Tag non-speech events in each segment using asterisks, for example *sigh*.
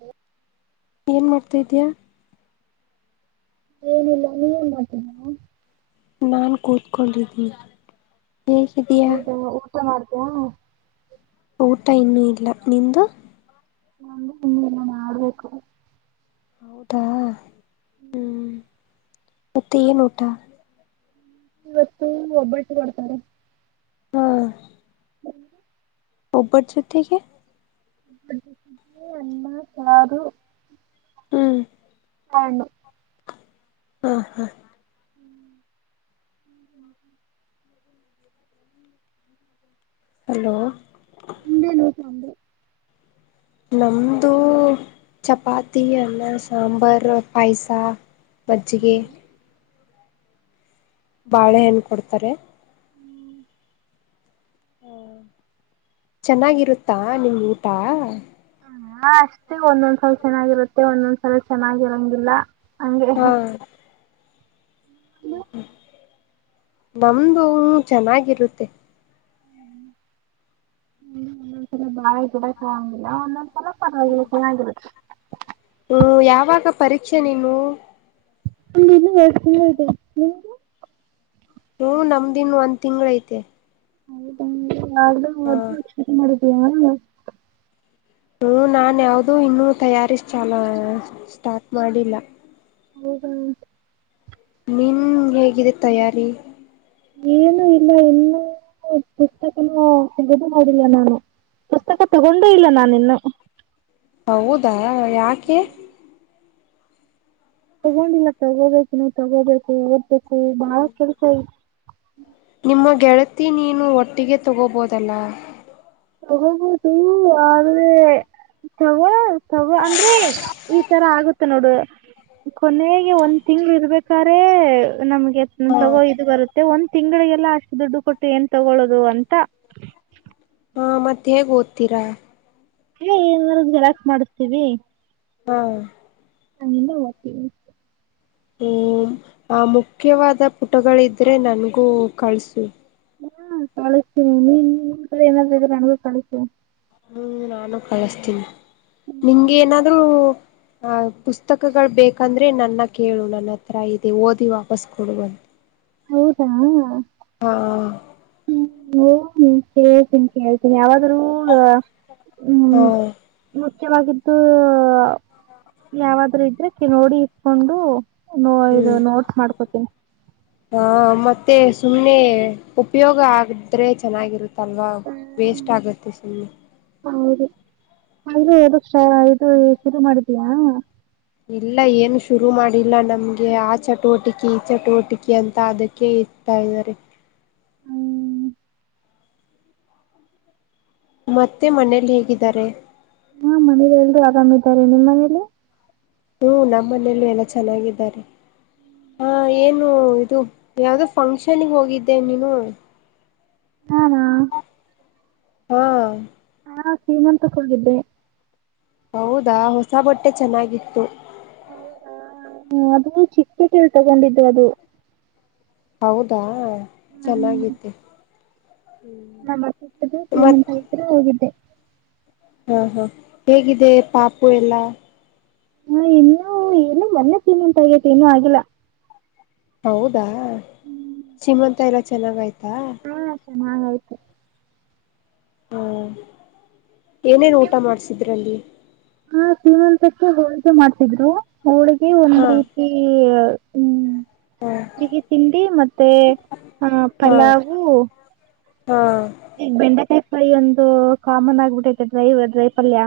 ಹ್ಮ ಏನ್ ಮಾಡ್ತಾ ಇದಿದ್ದೀಯಾ ಏನಿಲ್ಲ ನೀವೇನ್ ಮಾಡ್ತೀ ನಾನ್ ಕೂತ್ಕೊಂಡಿದೀನಿ ಈ ಹಊದ ಊಟ ಮಾಡ್ತೇ ಊಟ ಇನ್ನೂ ಇಲ್ಲ ನಿಂದು ನೆಲ್ಲ ಮಾಡ್ಬೇಕು ಹೌದಾ ಹ್ಮ್ ಮತ್ತೆ ಏನ್ ಊಟ ಇವತ್ತು ಒಬ್ಬಟ್ಟು ಕೊಡ್ತಾರೆ ಹಾ ಒಬ್ಬಡ್ ಜತೆಗೆ ಅಮ್ಮ ಕಾರಾರು ಹ್ಮ *unintelligible* ಹ ಹಾ ಹ್ಮ್ ಹ್ಮ್ ಹ್ಮ್ ಹ್ಮ ಹಲೋ ನಿಂದೇ ನೂ ತಂದೆ ನಮ್ದು ಚಪಾತಿ ಅನ್ನ ಸಾಂಬರ್ ಪಾಯ್ಸ ಮಜ್ಜಿಗೆ ಬಾಳೆ ಹೆಣ ಕೊಡ್ತಾರೆ ಹಾ ಚೆನ್ನಾಗಿರುತ್ತಾ ನಿಮ್ ಊಟ ಹಾ ಅಷ್ಟೇ ಒಂದೊಂದ್ಸಲ ಚೆನ್ನಾಗಿರುತ್ತೆ ಒಂದೊಂದ್ ಸಲ ಚೆನ್ನಾಗಿರಂಗಿಲ್ಲ ಹಾ *unintelligible* *unintelligible* ನಮ್ದು ಚೆನ್ನಾಗಿರುತ್ತೆ ಹ್ಮ್ ಒಂದೊಂದ್ಸಲ ಬಾಳೆ ಗಡಂಗಿಲ್ಲ ಒಂದೊಂದ *unintelligible* ಹ್ಮ ಯಾವಾಗ ಪರೀಕ್ಷೆ ನೀನು ಇ ಇನ್ನು ಬತಿ ನಿಗೆ ಹ್ಮ ನಮ್ದಿನ್ ಒಂದ್ ತಿಂಗ್ಳ ಐತೆ ಹೌದಾ ಯ್ದು ಹ ಮದ ಕ ಮಾಡಿದಯ ಹ ನಾ ಯಾವ್ದೂ ಇನ್ನೂ ತಯಾರಿಸ ಚಾಲ ಸ್ಟಾರ್ಟ್ ಮಾಡಿಲ್ಲ ಹೌದ ನೀನು ಹೇಗಿದೆ ತಯಾರಿ ಏನು ಇಲ್ಲ ಇನ್ನೂ ಪುಸ್ತಕನ ತೆಗೆದು ಮಾಡಿಲ್ಲ ನಾನು ಪುಸ್ತಕ ತಗೊಂಡೇ ಇಲ್ಲ ನಾನ ಇನ್ನು ಹೌದಾ ಯಾಕೆ ತಗೊಂಡಿಲ್ಲ ತಗೋಬೇಕು ನೀಾವವು ತಗೋಬೇಕು ಯತ್ತು ಬಾಳ ಕೆಲಸಯ ನಿಮ್ಮ ಗೆಳತಿ ನೀನು ಒಟ್ಟಿಗೆ ತೊಗೋಬೋದಲ್ಲ ತಗಬೋದು ಆದ್ರೆ ತಗ ತಗ ಅಂದ್ರೆ ಈ ಈ ತರ ಆಗುತ್ತೆ ನೋಡು ಕೊನೆಗೆ ಒಂದ್ ತಿಂಗ್ಗಳು ಇರ್ಬೇಕ್ರೆ ನಮ್ಗೆ ಹ ತಗೋ ಇದು ಬರುತ್ತೆ ಒ ತಿಂಗಳ ಎಲ್ಲಾ ಅಷ್ಟು ದುಡ್ಡು ಕೊಟ್ಟು ಏನ್ ತಗೊಳ್ಳೋದು ಅಂತ ಹಾ ಮತ್ತೆ ಹೇಗ್ ಓದ್ತೀರಾ ಏ ಏನಾರ್ದಲಾಕ್ ಮಾಡ್ತೀವಿ ಹ್ಮ ಹಲ್ಲ ಹೋಗ್ತೀವಿ ಹ್ಮ ಆ ಮುಖ್ಯವಾದ ಪುಟಗಳಿದ್ರೆ ನನ್ಗೂ ಕಳ್ಸು ಹಾ ಕಳಿಸ್ತೀನಿ ನೀನ್ ಏನಾದ್ರರು ಇದ್ರ ನ ಕಳಿಸತೀಿ ಹ್ಮ ನಾನು ಕಳಿಸ್ತೀನಿ ನಿಮ್ಗೆ ಏನಾದರೂ ಆ ಪುಸ್ತಕಗಳು ಬೇಕಂದ್ರೆ ನನ್ನ ಕೇಳು ನನ್ನ ಹತ್ರ ಇದೆ ಓದಿ ವಾಪಸ್ ಕೊಡುುವಂತ ಹೌದಾ ಹಾ ಹ ಹ್ಮ್ ಹೇಳ್ತೀನಿ ಹೇಳ್ತೀನಿ ಯಾವಾದ್ರೂ ಹಾ ಹ್ಮ ಮುಖ್ಯವಾಗಿದ್ದು ಯಾವಾದ್ರೂ ಇದ್ರೆ ನೋಡಿ ಇಟ್ಕೊಂಡು ನೋ ಇದು ಹ್ಮ್ ನೋಟ್ ಮಾಡ್ಕೊತಿ ಹ ಮತ್ತೆ ಸುಮ್ಮ್ನೆ ಉಪಯೋಗ ಆಗದ್ರೆ ಚೆನ್ನಾಗಿರುತ್ತೆ ಅಲ್ವಾ ಹ್ಮ್ ವೇಸ್ಟ್ ಆಗುತ್ತೆ ಸುಮ್ಮನೆ ಇದು ಕ್ಷಷ ಇದು ಶುರು ಮಾಡಿದಯಾ ಇಲ್ಲ ಏನು ಶುರು ಮಾಡಿಲ್ಲ ನಮ್ಗೆ ಆ ಚಟುವಟಿಕೆ ಈ ಚಟುವಟಿಕೆ ಅಂತ ಅದಕ್ಕೆ ಸಿಗ್ತಾ ಇದ್ದಾರೆ ಹ್ಮ್ ಮತ್ತೆ ಮನೇೆಯಲ್ಲಿ ಹೇಗಿದ್ದಾರೆ ಹಾ ಮನೆಲ್ಲರೂ ಆರಾಮ ಇದಾರೆ ನಿಮ್ಮ ಮನೇಲಿ ಹ ನಮ್ಮ ಮನೆಯಲ್ಲೂ ಎಲ್ಲಾ ಚೆನ್ನಾಗಿದ್ದಾರೆ ಹಾ ಏನು ಇದು ಯಾವ್ದೋ ಫಂಕ್ಷನ್ಿಗೆ ಹೋಗಿದ್ದೆ ನೀನು ಹ ಹಾ ಹಾ ಶ್ರೀಮಂತ ಹೋಗಿದ್ದೆ ಹೌದಾ ಹೊಸ ಬಟ್ಟೆ ಚೆನ್ನಾಗಿತ್ತು ಹೌದಾ ಹ್ಮ್ ಅದು ಚಿಕ್ಕಪೇಟೆಯಲ್ಲಿ ತಗೊಂಡಿದ್ದು ಅದು ಹೌದಾ ಚೆನ್ನಾಗತಿ ನಮ್ಮು ಶ್ರೀಮಂತ ಇದ್ರರು ಹೋಗಿದ್ದೆ ಹಾ ಹಾ ಹೇಗಿದೆ ಪಾಪು ಎಲ್ಲ ಹಾ ಇನ್ನುೂ ಏನು ಮೊನ್ನೆ ಸೀಮಂತ ಆಗೇತಿ ಏನು ಆಗಲ್ಲ ಹೌದಾ ಶೀಮಂತ ಎಲ್ಲ ಚೆನ್ನಾಗ ಆಯ್ತಾ ಹಾ ಚೆನ್ನಾಗಯ್ತು ಹಾ ಏನೇನ್ ಊಟ ಮಾಡ್ಸಿದ್ರಲ್ಲಿ ಹಾ ಸ್ರೀಮಂತಕ್ಕೆ ಹೋಳ್ಿಗೆ ಮಾಡ್ತಿದ್ರು ಹೋಳಿಗೆ ಒಂದ್ ಹಾ ರೀತಿ ಹ್ಮ್ ಹಾ ಸಿಗಿ ತಿಂಡಿ ಮತ್ತೆ ಹ ಹಾ ಪಲಾವು್ ಹಾ ಈ ಬೆಂಡೆಕಾಯಿ ಫಾಯಿ ಒಂದು ಕಾಮನ್ ಆಗ್ಬಿಟ್ಟೈತೆ ಡ್ರೈವ ದ್ರೈಫಲ್ಯ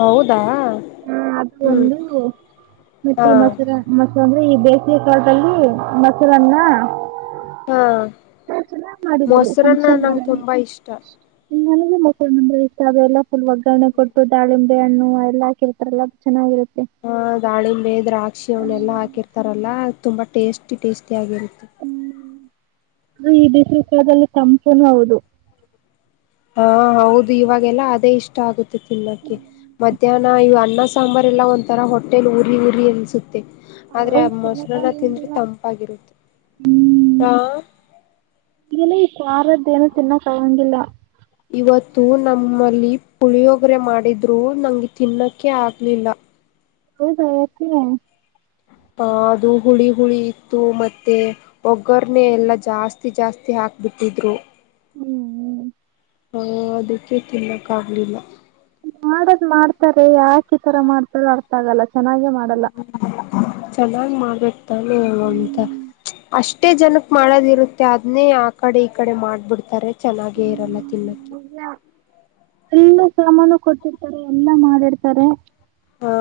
ಹೌದಾ ಹಾ ಅದು ಹ್ಮ್ ಒಂದು ಹಾ ಮತ್ತೆ ಮಸರ ಮಸ ಈ ಬೇಸಿಗೆ ಕಾಲದಲ್ಲಿ ಮೊಸರನ್ನ ಹಾ ಚೆನ್ನಾಗ್ ಮಾಡಿದ್ರು ಮೊಸರನ್ನ ಫಂಕ್ಷನ್ ನಂಗೆ ಹಾಲ್ ಅಲ್ಲಿ ತುಂಬಾ ಇಷ್ಟ ನನಗೂ ಮೊಸರನ್ನ ಇಷ್ಟ ಅದೆ ಎಲ್ಲ ಫುಲ್ ಒಗ್ಗರಣೆ ಕೊಟ್ಟು ದಾಳಿ ಹಣ್ಣು ಎಲ್ಲಾ ಹಾಕೀರತಾರ ಅಲ್ಲಾ ಚೆನ್ನಾಗಿರುತ್ತೆ ಹಾ ದಾಳಿಂಬೆ ದ್ರಾಕ್ಷಿ ಅವನ ಎಲ್ಲಾ ಹಾಕಿರ್ತಾರಲ್ಲ ತುಂಬಾ ಟೇಸ್ಟಿ ಟೇಸ್ಟಿ ತ್ಯಾಗಿರುತ್ತೆ ಅ ಈ ಬಿಸ ಕಾಲದಲ್ಲಿ ಸಂಪೂರ್ಣ ಹೌದು ಹಾ ಹೌದು ಇವಾಗೆಲ್ಲ ಅದೇ ಇಷ್ಟ ಆಗುತ್ತೆ ತಿನ್ನೋಕ್ಕೆ ಮಧ್ಯಾಹ್ನ ಅನ್ನ ಸಾಂಬಾರ್ ಎಲ್ಲ ಒಂಥರ ಹೋಟೆಲ್ ಊಲಿ ಊರಿ ಎಲ್ಲಿ ಸುತ್ತ ಆದ್ರೆ ಆ ಹೌದು ಮೊಸರನ ತಿಂದ್ರೆ ತಿನ್ನಕ್ಕಾಗಂಗಿಲ್ಲ. ತಂಪಾಗಿರುತ್ತೆ ಹ್ಮ್ ಹಾ ಸಾರದ ಏನು ತಿನ್ನೋಕ್ಗಂಗಿಲ್ಲ ಇವತ್ತು ನಮ್ಮಲ್ಲಿ ಪುಳಿಯೊೋಗರೆ ಮಾಡಿದ್ರೂ ನಂಗೆ ತಿನ್ನೋಕ್ಕೆ ಆಗ್ಲಿಲ್ಲ ಹೌದಾ *unintelligible* ಹ ಅದು ಹುಳಿ ಹುಳಿ ಇತ್ತು ಮತ್ತೆ ಒಗ್ಗರನೆೇ ಎಲ್ಲಾ ಜಾಸ್ತಿ ಜಾಸ್ತಿ ಹಾಕ್ ಬಿಟ್ಟಿದ್ರು ಹ್ಮ್ ಹ್ಮ್ ಹ ಅದಕ್ಕೆ ತಿನ್ನಕ್ಕ ಆಗ್ಲಿಲ್ಲ ಮಾಡದ್ ಮಾಡ್ತಾರೆ ಯಾಕೆ ಇತರ ಮಾಡ್ತಾರೂ ಅರ್ಥ ಆಗಲ್ಲ ಚೆನ್ನಾಗೆ ಮಾಡಲ್ಲ. ಚನ್ನಾಗ್ ಮಾಡಬೇಕ ತಾನೆ ಅಂತ ಹ್ಮ್ ಅಷ್ಟೇ ಜನಕ್ ಮಾಡೋದಿರುತ್ತೆ ಅದನ್ನೇ ಆ ಕಡೆ ಈ ಕಡೆ ಮಾಡ್ಬಿಡ್ತಾರೆ ಚೆನ್ನಾಗೇ ಇರಲ್ಲ ಹ್ಮ್. ತಿನ್ನಕ್ಕೆ ಇಲ್ಲ. ಎಲ್ಲ ಸಾಮಾನು ಕೊಟ್ಟಿರ್ತಾರೆ ಎಲ್ಲಾ ಮಾಡಿಡ್ತಾರೆ ಹಾ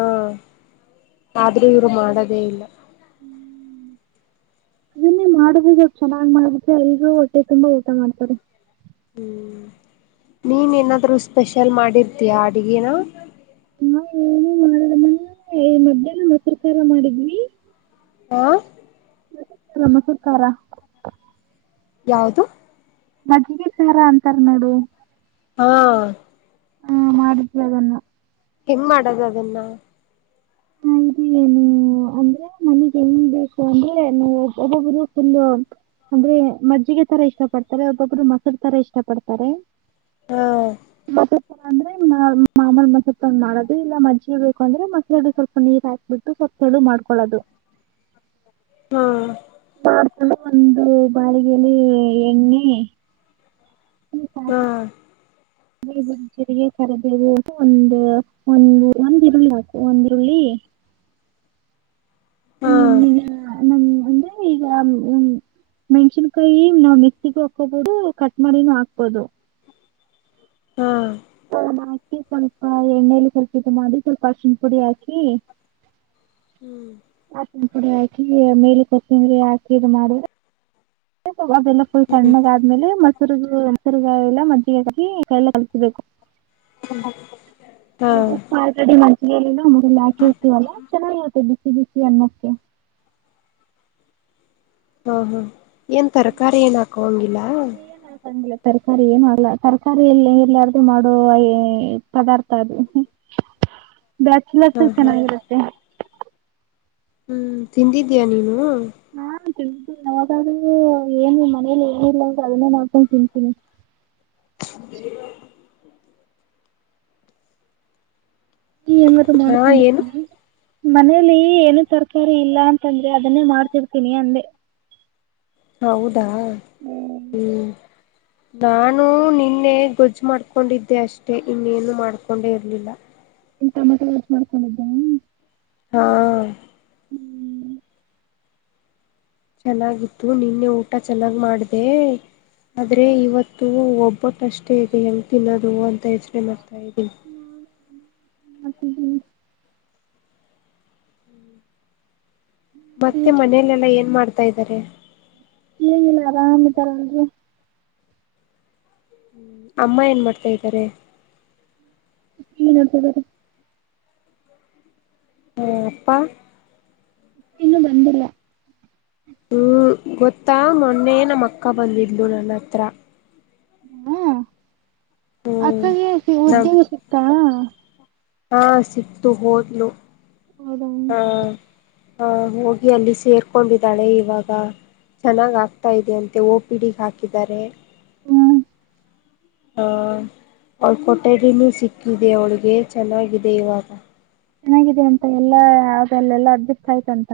ಆದ್ರೂ ಇವ್ರು ಮಾಡೋದೇ ಇಲ್ಲ ಅದನ್ನೇ ಮಾಡುದಗ ಚೆನ್ನಾಗ್ ಮಾಡಿದ್ರೆ ಎಲ್ಲರೂ ಹೊಟ್ಟೆ ತುಂಬಾ ಊಟ ಮಾಡ್ತಾರೆ ಹ್ಮ್ ನೀನ್ ಏನಾದ್ರು ಸ್ಪೆಷಲ್ ಮಾಡಿರ್ತೀಯಾ ಅಡ್ಗನ ನಾವ ಏನ ಮಾಡಲ್ಲ ಈ ಮಧ್ಯಾಹ್ನ ಮೊಸರುಕಾರ ಮಾಡಿದ್ವಿ ಹ ಮಸುರಕಾರ ಮೊಸರು ಕಾರ ಯಾವದು ಮಜ್ಜಿಗೆ ತಾರ ಅಂತಾರ ನೋಡು ಹಾ ಹಾ ಮಾಡಿದ್ವಿ ಅದನ್ನ ಹೆಂಗ್ ಮಾಡದ ಅದನ್ನ ಆ, ಏನು ಅಂದ್ರೆ ನನಗ್ ಎಂಗ ಬೇಕು ಅಂದ್ರೆ ಒಬ್ಬ ಒಬ್ಬರು ಫುಲ್ ಅಂದ್ರೆ ಮಜ್ಜಿಗೆ ತರ ಇಷ್ಟ ಪಡ್ತಾರೆ ಒಬ್ಬೊಬ್ರು ಮೊಸರು ತರ ಇಷ್ಟ ಪಡ್ತಾರೆ ಹಾ ಅಂದ್ರೆ ಮಾಮೂಲಿ ಮೊಸರ ತೊಗೂಂಡ್ ಮಾಡೋದು ಇಲ್ಲ ಮಜ್ಜಿಗೆ ಬೇಕ ಅಂದ್ರೆ ಮಸರಲ್ಲಿ ಸ್ವಲ್ಪ ನೀರ್ ಹಾಕಿ ಬಿಟ್ಟು ಕೊತ್ತಳು ಮಾಡ್ಕೊಳ್ಳೋದು ಹಾ ಮಾಡ್ಕೊಂಡು ಒಂದು ಬಾಳಿಗೆಲಿ ಎಣ್ಣಿ ಹಾ ಚರಿಗೆ ಕರಬೇ ಒಂದ ಒಂದು ಒಂದ್ ಈರುಳ್ಳಿ ಹಾಕು ಒಂದ್ ಈರುಳ್ಳಿ ಹಾ ಹ್ಮ ನ *unintelligible* ಅಂದ್ರೆ ಈಗ ಹ್ಮ ಮೆಣ್ಸಿನ್ಕಾಯಿ ನಾವ್ ಮಿಕ್ಸಿಗ ಹಾಕೋಬಹದು ಕಟ್ ಮಾಡಿನೂ ಹಾಕ್ಬೋದು ಹಾ ಹಾಕಿ ಸ್ವಲ್ಪ ಎಣ್ಣೆಲಿ ಸ್ವಲ್ಪ ಇದ ಮಾಡಿ ಸ್ವಲ್ಪ ಅರಶಿನ ಪುಡಿ ಹಾಕಿ ಹ್ಮ್ ಅರ್ಶಿಣ ಪುಡಿ ಹಾಕಿ ಮೇಲೆ ಕೊತಂಬರಿ ಹಾಕಿ ಇದ ಮಾಡಿದ್ರ ಅದೆಲ್ಲಾ ಫುಲ್ ಹ್ಮ್ ತಣ್ಣಾಗ ಆದ್ಮೇಲೆ ಮತ್ತೆ ಮರುಗುಸರ್ಗ ಎಲ್ಲ ಮಜ್ಜಿಗೆ ಹಾಕಿ ಕಲ್ಲ ಕಲಿಸಬೇಕು ಹ್ಮ ಎ ಮುಲ್ಲ ಹಾಕಿ ಇರ್ತೀವಲ್ಲಾ ಚೆನ್ನಾಗಿತ ಸಿಿಸಿ ಅನ್ನಕೆ ಹಾ ಹಾ ಏನ್ ತರಕಾರಿ ಏನ ಹಾಕೋಂಗಿಲ್ಲ ಏನು ತರಕಾರಿ ಏನ ಆಗ್ಲ ತರಕಾರಿ ಎಲ್ಲ ಎಲ್ಲಯಾರ್ದು ಮಾಡುವ ಪದಾರ್ಥ ಅದು ಬ್ಯಾಚ್ಲರಸಗ ಹಾ ಚೆನ್ನಾಗಿರುತ್ತೆ ಹ್ಮ್ ತಿಂದಿದ್ದೀಯ ನೀನು ತಿಂತಿನಿ ಯಾವಾಗದರೂ ಏನು ಮನೇಲಿ ಏನಿರ್ಲ ಅಂದ ಅದನ್ನೇ ಮಾಡ್ಕೊಂಡ್ ತಿಂತೀನಿ *unintelligible* ಏನದು ಹಾ ಏನು ಮಾಡ್ಕೊಂಡಿದಿಯಾ ಮನೇಲಿ ಏನು ತರಕಾರಿ ಇಲ್ಲ ಅಂತಂದ್ರೆ ಅದನ್ನೇ ಮಾಡ್ತಿರ್ತೀನಿ ಅಂದೆ ಹೌದಾ ಹ್ಮ್ ನಾನು ನಿನ್ನೆ ಗೊಜ್ಜು ಮಾಡ್ಕೊಂಡಿದ್ದೆ ಅಷ್ಟೆ ಇನ್ನೇನು ಮಾಡ್ಕೊಂಡೆ ಇರ್ಲಿಲ್ಲ ಟಮಾಟೆ ಎ ಎಷ್ಟ ಮಾಡ್ಕೊಂಡಿದ್ದೇ ಹಾ ಚೆನ್ನಾಗಿತ್ತು ನಿನ್ನೆ ಊಟ ಚೆನ್ನಾಗ್ ಮಾಡ್ದೆ ಆದ್ರೆ ಇವತ್ತು ಒಬ್ಬಟ್ಟಷ್ಟೇ ಇದೆ ಹೆಾವ ತಿನ್ನೋದು ಅಂತ ಯಚರಿ ಮಾಡ್ತಾ ಇದ್ದೀನಿ ಮತ್ತ ಮತ್ತೆ ಮನೇಲೆಲ್ಲಾ ಏನ್ ಮಾಡ್ತಾ ಇದ್ದಾರೆ ಇ ಇಲ್ಲ ಆರಾಮ್ಿತಾರ ಅಲ್ರಿ ಅಮ್ಮ ಏನ್ ಮಾಡ್ತಾ ಇದ್ದಾರೆ ೀನ ಬ ಬ ಪ್ಪ ಇನ್ನುೂ ಬಂದಿಲ್ಲ ಹ್ಮ್ ಗೊತ್ತಾ ಮೊನ್ನೆ ನಮ್ಮ ಅಕ್ಕ ಬಂದಿದ್ಲು ನನ್ನ ಹತ್ರ ಹಾ ಹ್ಮ್ ಅಕ್ಕಗೆ ನಮ್ ಉದ್ಯೋಗ ಸಿಗ್ತ ಹಾ ಸಿಕ್ತು ಹೋದ್ಲು ಹೌದ ಹಾ ಹೋಗಿ ಅಲ್ಲಿ ಸೇರ್ಕೊಂಡಿದ್ದಾಳೆ ಇವಾಗ ಚೆನ್ನಾಗ್ ಆಾಕ್ತಾ ಇದೆ ಅಂತೆ ಓ ಪಿ ಡಿಗ್ ಹಾಕಿದ್ದಾರೆ ಹ್ಮ ಹ ಅವಳ ಕೊಟರಿನೂ ಸಿಕ್ಕಿದೆ ಅವಳಿಗೆ ಚೆನ್ನಾಗಿದೆ ಇವಾಗ ಚೆನ್ನಾಗಿದೆ ಅಂತ ಎಲ್ಲಾ ಆ ಎಲ್ಲ ಎಲ್ಲ ಅರ್ಜಿಕ್ ಕಾಯ್ತಂತ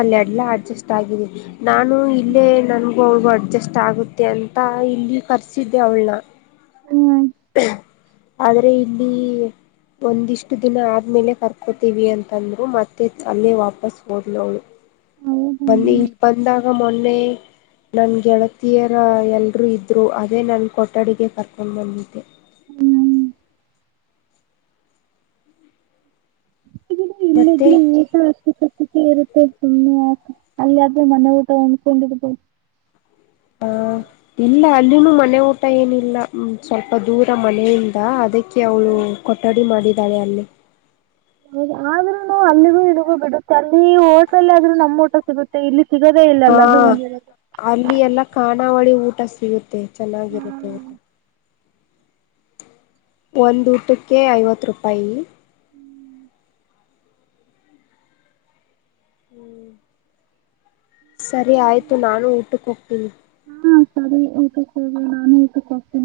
ಅಲ್ಲಿಡ್ಲ್ಲ ಅಡ್ಜಸ್ಟ್ ಆಗಿದೆ ನಾನು ಇಲ್ಲೇ ನನ್ಗು ಹಬ ಅಡ್ಜಸ್ಟ್ ಆಗುತ್ತೆ ಅಂತ ಇಲ್ಲಿ ಕರ್ಸಿದ್ದೆ ಅವಳನ ಹ್ಮ್ ಆದ್ರೆ ಇಲ್ಲಿ ಒಂದಿಷ್ಟು ದಿನ ಆದ್ಮೇಲೆ ಕರ್ಕೋತೀವಿ ಅಂತಂದ್ರು ಮತ್ತೆ ಅಲ್ಲೇ ವಾಪಸ್ ಹೋದ್ಲುವಳು ಹೌದಾ ಬನ್ನಿ ಈ ಬಂದಾಗ ಮೊನ್ನೆ ನನ್ ಗೆಳತಿಯರ ಎಲ್ರುೂ ಇದ್ರು ಅದೇ ನನ್ ಕೊಠಡಿಗೆ ಪರ್ಕೊ್ ಬಂದಿದ್ದೆ ಹ್ಮ್ ಹ್ಮ ಹ ಇಲ್ಲ ಮತ್ತೆ ಇದ್ೂ ನೀ ಆ ಅಿಕ ಇರುತ್ತೆ ಸುಮ್ಮ ಅಲ್ಲಿಾದ್ರೂ ಮನೆ ಊಟ ಉಂದ್ಕೊಂಡಿರ್ಬೋದು ಹ ಇಲ್ಲ ಅಲ್ಲಿನ ಮನೆ ಊಟ ಏನಿಲ್ಲ ಸ್ವಲ್ಪ ದೂರ ಮನೆಯಿಂದ ಅದ ಕ ಅವಳು ಕೊಠಡಿ ಮಾಡಿದ್ದಾಳೆ ಅಲ್ಲಿ ಹ ಆದ್ರೂ ನ ಅಲ್ಲಿಗೂ ಇದಗೂ ಬಿಡುತ್ತೆ ಅಲ್ಲಿ ಓಟಲ್ ಆದ್ರೂ ನಮ್ ಊಟ ಸಿಗುತ್ತೆ ಇಲ್ಲಿ ಸಿಗೋದೇ ಹಾ ಇಲ್ಲಲ್ಲ ಅದು ಒಂದಿರುತ್ತೆ ಅಲ್ಲಿ ಎಲ್ಲ ಕಖಾನಾವಳಿ ಊಟ ಸಿಗುತ್ತೆ ಹಾ ಚೆನ್ನಾಗಿರುತ್ತೆ ಊಟ ಒಂದು ಊಟಕ್ಕೆ ಐವತ್ತು ರೂಪಾಯಿ ಹ್ಮ್ ಸರಿ ಆಯ್ತು ನಾನು ಊಟಕ್ಕೆ ಹೋಗ್ತೀನಿ ತೇ ಟ ಕೊವೆ ನಾನು ಟ ಕೊಬ